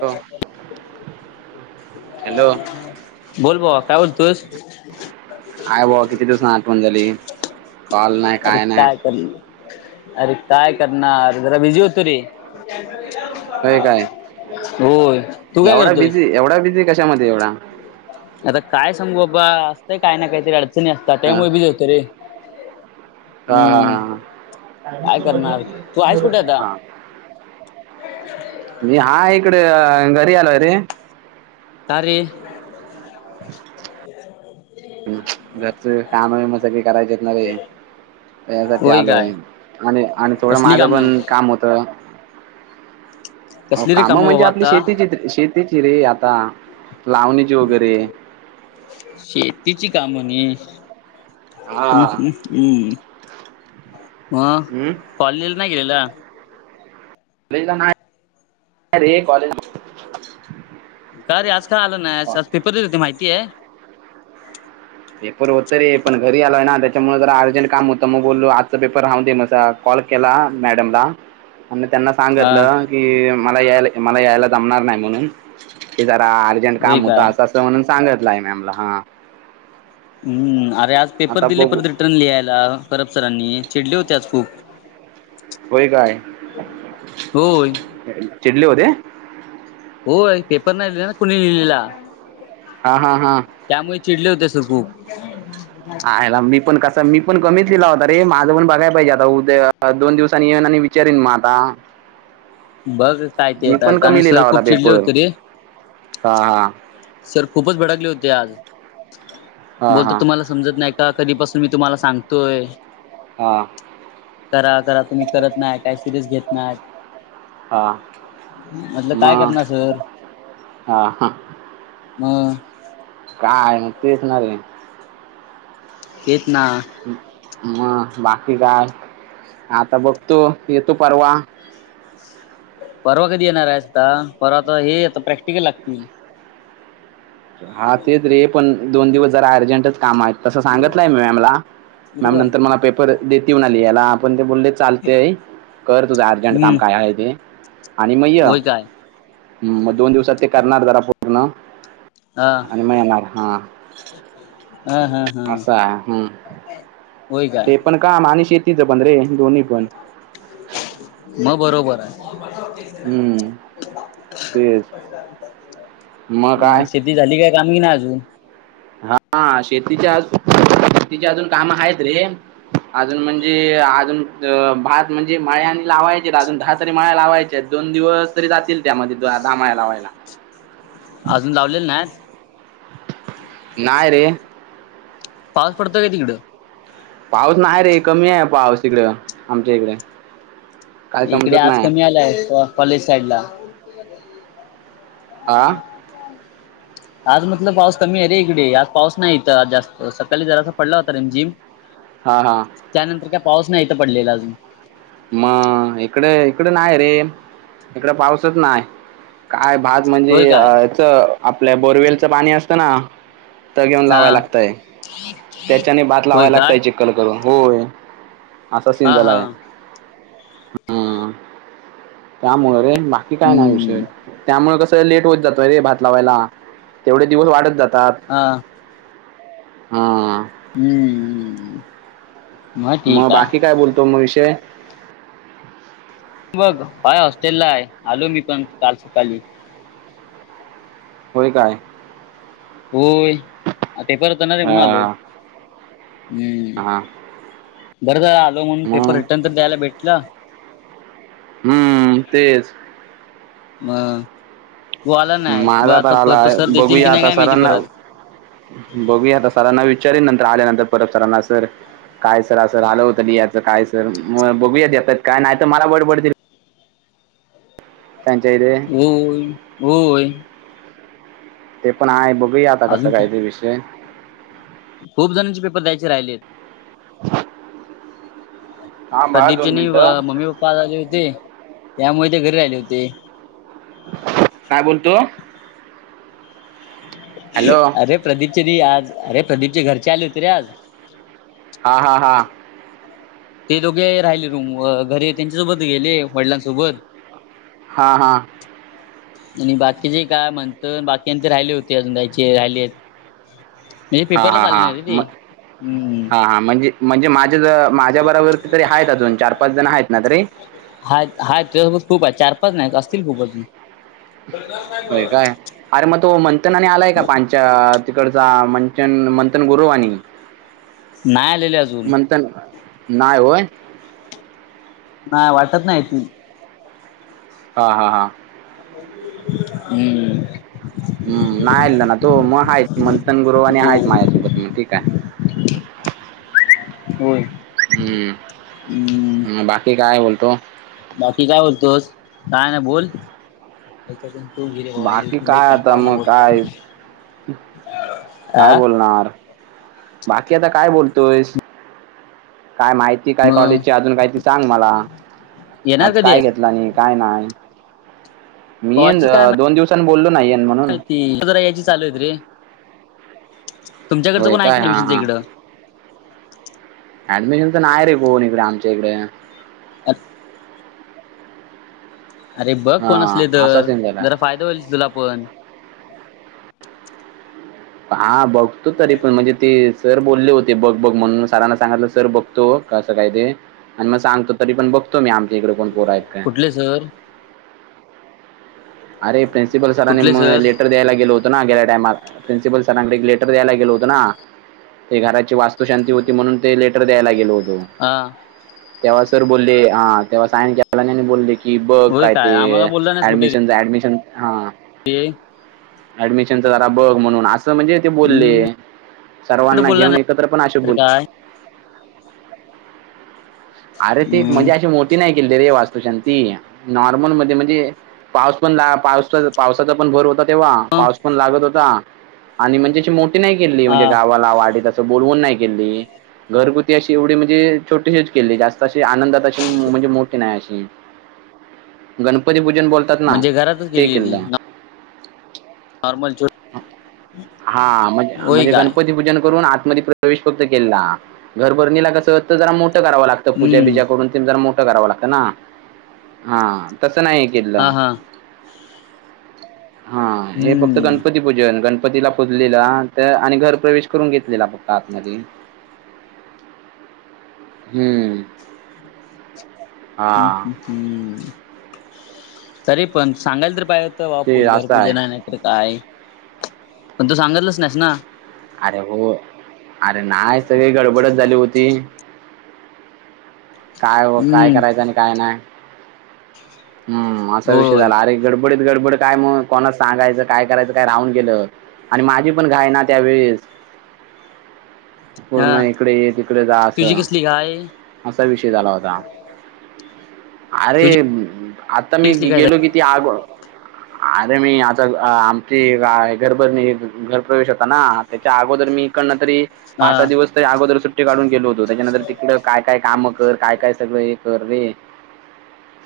Hello hello बोल भावा काय बोलतोस? आहेय भावा किती दिवस ना आठवण झाली कॉल नाही काय नाही? ह [unintelligible] अरे काय करणार? जरा बिझी होतो रे. होय काय होय तू काय एवढा करतोय? बिझी एवढा बिझी कशामध्ये एवढा आता काय सांगू बाबा असतय काय ना काहीतरी अडचणी असतात हा त्यामुळे बीझी होतो. तरी हा हा करणार तू आहेस कुठे आता हा मी हाय इकडे घरी आलोय रे. कारे? घरची काम विम सगळी करायचे आहेतणारे हे यासाठी होय आलोय काय आणि आणि थोडं कसली माझं कामं पण काम होतं कसली रे काम कामं म्हणजे बाबा आपली आता शेतीची शेतीची रे आता लावणीची वगैरे शेतीची कामं न हा हं हं हं मग हम्म कॉलेजला नाही गेला. कॉलेज नाही रे कॉलेज का रे आज काय आलं ना आज पेपर देत हो ते माहिती आहे? पेपर होतं रे पण घरी आलाय ना त्याच्यामुळे जरा अर्जंट काम होतं मग बोललो आजचा पेपर हाव दे मसा कॉल केला मॅडमला आणि त्यांना हा सांगितलं की मला यायला मला यायला जमणार नाही म्हणून क जरा ट होय काम होता काय अस असं म्हणून सांगतला मॅमला हा हं अरे आज पेपर आता दिले बघू परत रिटर्न लिहायला करब सरांनी चिडले होते आज खूप होय काय? होय चिडले होते. हो पेपर नाही लिहिले ना कुणी लिहिलेला हा हा हा त्यामुळे चिडले होते सर खूप आयला मी पण कस मी पण कमीच लिहिला होता रे माझं पण बघाय पाहिजे आता उद्या दोन दिवसांनी येऊन आणि चरन माता [unintelligible] [inaudible] बघ काय ते येत कारण कमी लिहिला सर होता खूप चिडले पेपर होते रे. हा हा सर खूपच भडकले होते. आज हा बोलत हा तुम्हाला समजत नाही का? कधीपासून मी तुम्हाला सांगतोय. हां करा करा तुम्ही करत नाही काय? सिरियस घेत नाहीत? हा म्हटलं काय मग करणार सर? हा हा मग काय मग तेचणारे आहे तेच ना म बाकी काय आता बघतो येतो परवा परवा कधी येणार आहेसता परवा तर हे त प्रॅक्टिकल लागतील हा तेच रे पण दोन दिवस जरा अर्जंटच काम तसं सांगितलंय मी मॅमला मॅम सुरू आहे नंतर मला पेपर देत येऊन आली याला आपण ते बोललेत चालते कर तुझा अर्जंट काम हम्म काय आहे ते आणि मग य होय काय ह मग दोन दिवसात ते करणार जरा पूर्ण हा. आणि मग येणार हा हा हा हा असं आहे हं होय काय ते पण काम आणि शेतीचं पण रे दोन्ही पण मग बरोबर आहे मग हं. तेच मग काय शेती शेतीतील झाली काय काम की नाही अजून हा शेतीच्याज शेतीच्या अजून काम आहेत रे अजून म्हणजे अजून अ भात म्हणजे माळ्यान आणि लावायचे अजून दहा तरी माळ्या लावायच्यात. दोन दिवस तरी जातील त्यामध्ये [unintelligible] लावायला. अजून लावलेले नायेस. नाय रे. पाऊ पडतो काय तिकडं पाऊस नाही रे कमीय पाऊस तिकड आमच्या इकड. इकडे आज कमी आलाय कॉलेज साईड ला. आा आज मटलं पाऊस कमी आहे रे इकडे आज पाऊस नाही तर आज जास्त सकाली जरासा पडला होता रीम जिम. [unintelligible] हा हा त्यानंतर काय पाऊस नाही तर पडलेला अजून. मग इकड इकड नाय रे इकड पाऊसच नाय. काय भात होय म्हणजे काय च आपल्या बोरवेलचं पाणी असतं ना. त घेऊन हा लावाय लागतय त्याच्याने भात होय लावाय काय लागतयची. कल करू होय असा सीन हा हा झालाय. त्यामुळ रे बाकी काय नाय विषय. हम्म त्यामुळ कसं लेट होत जातोय रे भात लावायला तेवढे दिवस वाढत जातात. हा हा हम्म मग ठीक बाकी आहे काय बोलतो म विषय बघ [unintelligible] हॉस्टेल ला हाय आलो मी पण काल सकाळी. होय काय? होय आ पेपर होतना रे म्हनून आलो हा हम्म हा बरं तर आलो म्हणून पेपर मग रिटर्न तर द्यायला भेटल. हम्म तेच. म वो आला नाय ब माझा तर आता आलाय सर देतील की बघूया नाही आता काय माहिती सरांना परत. बघूया आता सरांना विचारीन नंतर आल्यानंतर परत सरांना सर. काय सर असं आलं होत मी याचं काय सर म बघूया आता काय नाही तर मला बडबडतील. त्यांच्या रे होय होय ते पण हाय बघूया आता कसं अजून काय ते विषय खूप जणांचे पेपर द्यायचे राहिलेत. [unintelligible] थांबा प्रदीपचे दोन नी मिनिटं मम्मी पप्पा आले होते त्यामुळे ते घरी राहिले होते. काय बोलतो. हॅलो अरे प्रदीपचे रे आज अरे प्रदीप चे घरचे आले होते रे आज. हा हा हा ते दोघे राहिले रूम घरी त्यांच्यासोबत गेले वडिलांसोबत हा हा आणि बाकीचे काय म्हणत बाकीन ते राहिले होते अजून दयचे राहिले आहेत. म्हणजे हा पेपरलाच हा आले हा नाही रे ते म हम्म. हा हा म्हणजे म्हणजे माझ्या ज माझ्या बराबर तरी आहेत अजून चार पाच जण आहेत ना तरी. हायत हाय तुझ्यासोबत खूप आहेत चार पाच नाय असतील खूपच. होय काय अरे मग तो मंथन आणि आलाय का पा तिकडचा मंचन मंथन गुरुव आणि नाही आलेले अजून मणंत नाहीय होय. नाही वाटत नाही ती हा हा हा हम्म. हम् नाही आलना तो मग आहे. मंथन गुरुवारी आणि हो आहेत माझ्यासोबत मग ठीक आहे. [unintelligible] होय. हम्म ह बाकी काय बोलतो? बाकी काय बोलतोस? काय नाही बोल. याच्यातून तू गिले बाबा बाकी लय काय आता कंटाळवाणा मग बोलत. काय काय बोलणार. बाकी आता काय बोलतोयस. काय माहित ती काय मग कॉलेजची अजून काय ती सांग मला, येणार आज कधी काय आहेस घेतला नाही. काय नाही. मी येन दोन दिवसांनी बोललो नाही येईन म्हणून. ते जरा याची चालू आहेत रे. तुमच्याकडचं होय कोण आहे की काय नाही हा मिशीनच्या हा इकडं? ऍडमिशन तर नाही रे कोण इकडं आमच्या इकडं. अ [unintelligible] अरे बघ कोण हा असले असा तर, सीन झालाय जरा फायदा होईल तुला पण. हा बघतो तरी पण म्हणजे, ते सर बोलले होते. बघ बघ म्हणून सरांना सांगितलं. सर बघतो कसं काय ते आणि मग सांगतो. तरी पण बघतो मी. आमच्याइकडं कोण पोर आहेत का. कुठले सर? अरे प्रिन्सिपल सर ना मग लेटर द्यायला गेलो होतो. ना गेल्या टायमाला प्रिन्सिपल सरांकडे लेटर द्यायला गेलो होतो ना. ते घराची वास्तु शांती होती म्हणून ते लेटर द्यायला गेलो होतो. हा तेव्हा सर बोलले. हा तेव्हा साईन केला नाही बोलले की, कि बघ होय काय आम्हाला ते ऍडमिशन ऍडमिशन हा ते ऍडमिशनच जरा बघ म्हणून असं म्हणजे ते बोलले, हम्म कुठे सर्वांना बोलला घेऊन ना एकत्र पण असे तर बोल काय अरे ते हम्म म्हणजे अशी मोठी नाही केलती रे वास्तुशांती नॉर्मल मध्ये म्हणजे, पाऊस पण हा पाऊस पावसाचा पण भर होता. तेव्हा पाऊस पण लागत होता. आणि म्हणजे अशी मोठी नाही केली हा म्हणजे गावाला वाडीला बोलवून नाही केली. घरगुती अशी एवढी म्हणजे छोटीशी केली. जास्त अशी आनंदात अशी म्हणजे मोठी नाही अशी गणपती पूजन बोल तात ना म्हणजे घरातच ते केल. केलेली नॉर्मल छो हा म्हणजे होय म्हणजे काय गणपती पूजन करून आतमध्ये परत प्रवेश फक्त केला. घरभरणीला कसं होत जरा मोठं करावं लागतं. पूजा हम्म बीजा करुन तेन जरा मो ठ कराव लागत ना. हा तसं नाही केल. हा हा हा हे फ तो हम्म गणपती पूजन. गणपतीला पूजलेला आत आणि घर प्रवेश करून घेतलेला फक्त आतमध्ये हम्म. हा हम् हम् हम् तरी पण सांगायला तरी पाहिजेत. तवा ते फूल घर असं पूजन आहे. नाहीतर काय पण तू सांगितलंच नाहीस ना. अरे हो. अरे नाही सगळी गडबडत झाली होती. काय काय हम्म करायचं आणि काय नाही हम्म असा विषय होय झाला अरे गडब बडीत गडबड काय कोणा सांगायचं. काय करायंच काय राहून गेलं. आणि माझी पण घाय ना त्यावेळेस, पूर्ण हा इकडे ये तिकडे जा तुझी असं. कसली काय असा विषय झाला होता. अरे तुझी आता मी कसली काय गेलो कि, ती आग अरे मी आता आमची घरबर घरप्रवेश होता ना. त्याच्या अगोदर मी इकडन तरी हा पाच सहा दिवस अगोदर सुट्टी काढून गेलो होतो, त्याच्यानंतर तिकडं काय-काय काम कर, काय-काय सगळं हे कर रे-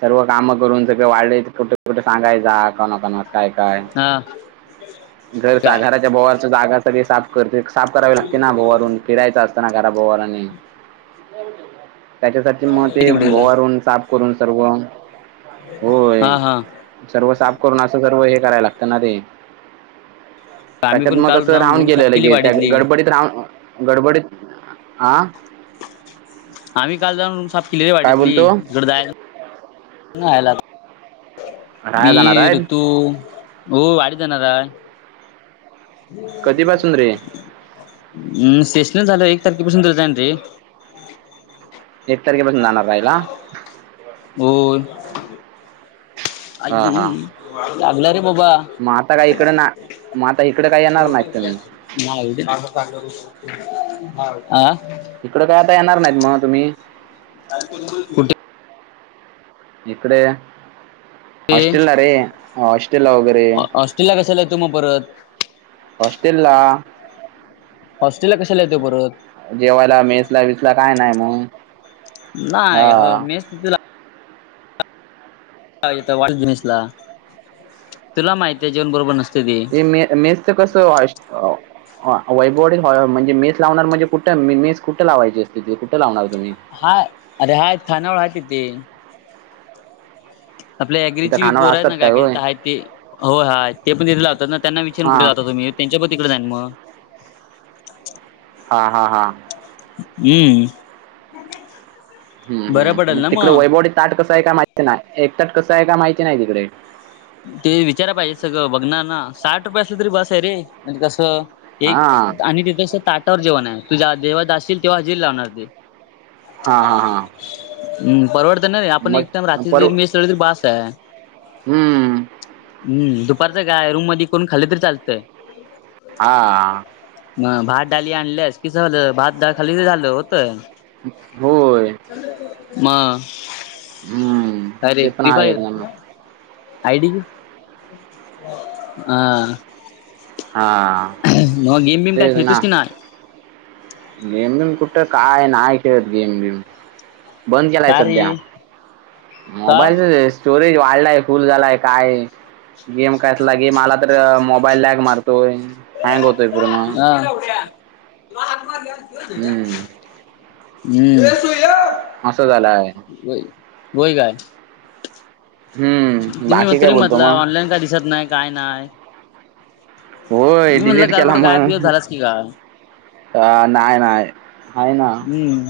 सर्व कामं करून सगळे वाळलय कुठे कुठे सांगायचा. कणा-कणाच काय- काय हा घर काय घराच्या भोवरच्या जागा सगळी साफ करते. साफ करावी लागते ना भोववरून, किडा येत असतना घरा भोवारने. त्याच्यासाठी मग ते किती कुठे गेला भोवारून साफ करून सर्व, होय. हा हा सर्व साफ करून असं वैर करायला लागतं ना रे. आम्ही त्याच्यात पण मग काल कसं जाऊन राहून रूम साफ गेलं केली लगेच, त्या वाडीतली गडबडीत राहून- गडबडीत आ.. - आम्ही काल जाऊन साफ केली काय वाडीतली, बोलतो तिकडं जायचं राहायला- राहायला जाणार मी, आहेत ऋतू हो वाडीत जाणार हाय. कधीपासून रे हम् सेश्नल झालंय एक तारखेपासून तर रिजाईन दे. एक तारखेपासून जाणार राहायला? बोल [unintelligible] आई हां गी हां लागला रे बाबा. पण मग आता इकडं काय येणार नाहीत तुम्ही. [inaudible] इकडं काय आता येणार नाहीत मग तुम्ही? कुठे? इकडे, कुठे हॉस्टेला रे हॉस्टेलला वगैरे- हॉस्टेलला कशाला येतो मग परत. हॉस्टेलला. हॉस्टेला कशाला येतो परत. जेवायला, मेसला, विसला काय नाही मग? नाही हां मेस तिथं ला- का येत नाही मेसला, तुला माहिती आहे जेवण बरोबर नसते ते. मे मेसच कसं वा [unintelligible] वैभववाडी म्हणजे, मेस लावणार म्हणजे कुठं मेस कुठं लावायची असते ती, कुठं लावणार तुम्ही? हाय, अरे हाय थानावळ आहे तिथे. आपल्या तिथं ॲग्रीची खानावळ पोर आहेत असतात ना, काय काय-काय होय? आहेत ती- होय, हा ते पण दिले लावतात ना त्यांना विचार कठे हां लावता तुम्ही त्यांच्या पण तिकडं जाईन मग [unintelligible] हा, हा, हा. हम्म. हं, बरं हं, पडेल मग ना तिकडे वैभववाडीत ताट कसं आहे का माहिती नाही, एक ताट कसं आहे का माहिती नाही तिकडे? ते विचारा पाहिजे सगळं बघणार ना, साठ रुपया असलं तरी बास आहे रे म्हणजे कसं- एक हां आणि तिथस ताटावर जेवण आहे, तुझ्या देवा जाशील तेव्हा हजेरी लावणार ते. हा, हा, हा. हम्. परवडत ना आपण एकटाइम मग रात्री जर मेस लावली तर बास आहे. हम्म. हम्म. दुपारचं काय रूम मध्ये करून खाल्ल तरी चालतंय. हा. मग भात डाली आणल्यास किस झालं, भात डाळ खालीच झालं होतं. होय. म. हम्म. काय रे, फ्री फायर, आयडी ह.. हा.. म गेम बेम का खेळतोस की नाही? गेम बिम कुठं काय नाय खेळत गेम बिम. बंद केलाय का रे सध्या का मोबाईलच - स्टोरेज वाढलाय फुल झालाय, काय गेम कसला गेम आला तर मोबाईल लॅग मार- तो म के हम्म [inaudible] हम्म असं झालंय वई काय हम्म तुम्ही बाकी काय तरी बोलतो म्हटलं मग ऑनलाईन काय दिसत नाही काय नाही होय मी म्हटलं डिलीट केला घरकुठं काय बि मग झालास की का अ नाही ना आहे ना हम्म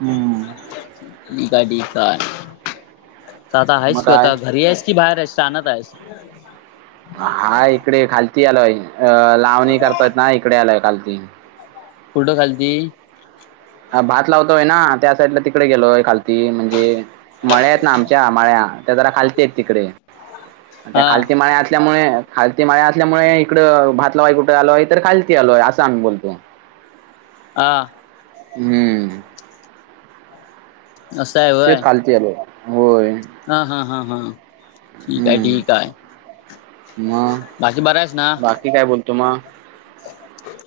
हम्म ठी काय ठीकय तर आता मग आहेस क काय आता घरी आहेस की बाहेर आहेस चाणत आहेस हा इकडे खालती आलोय अ लावणी करताय ना इकडे आलोय खालती कुडो खालती अ भात लावतोय ना त्या साईडला तिकडे गेलोय खालती म्हणजे माळ्या आहेत ना आमच्या माळ्या त्या जरा खालत आहेत तिकडे त्या हा खालती माळ असल्यामुळे खालती माळ असल्यामुळे इकडं भातलावाई कुठं आलोय तर खालती आलोय असं आम्ही बोलतो हं हम्म असं आहे होय तेच खालती आल होय हा हा हा हा ठीक आहे हम्म ठीक बाकी बरं आहेस ना ते काय बोलतु मग ह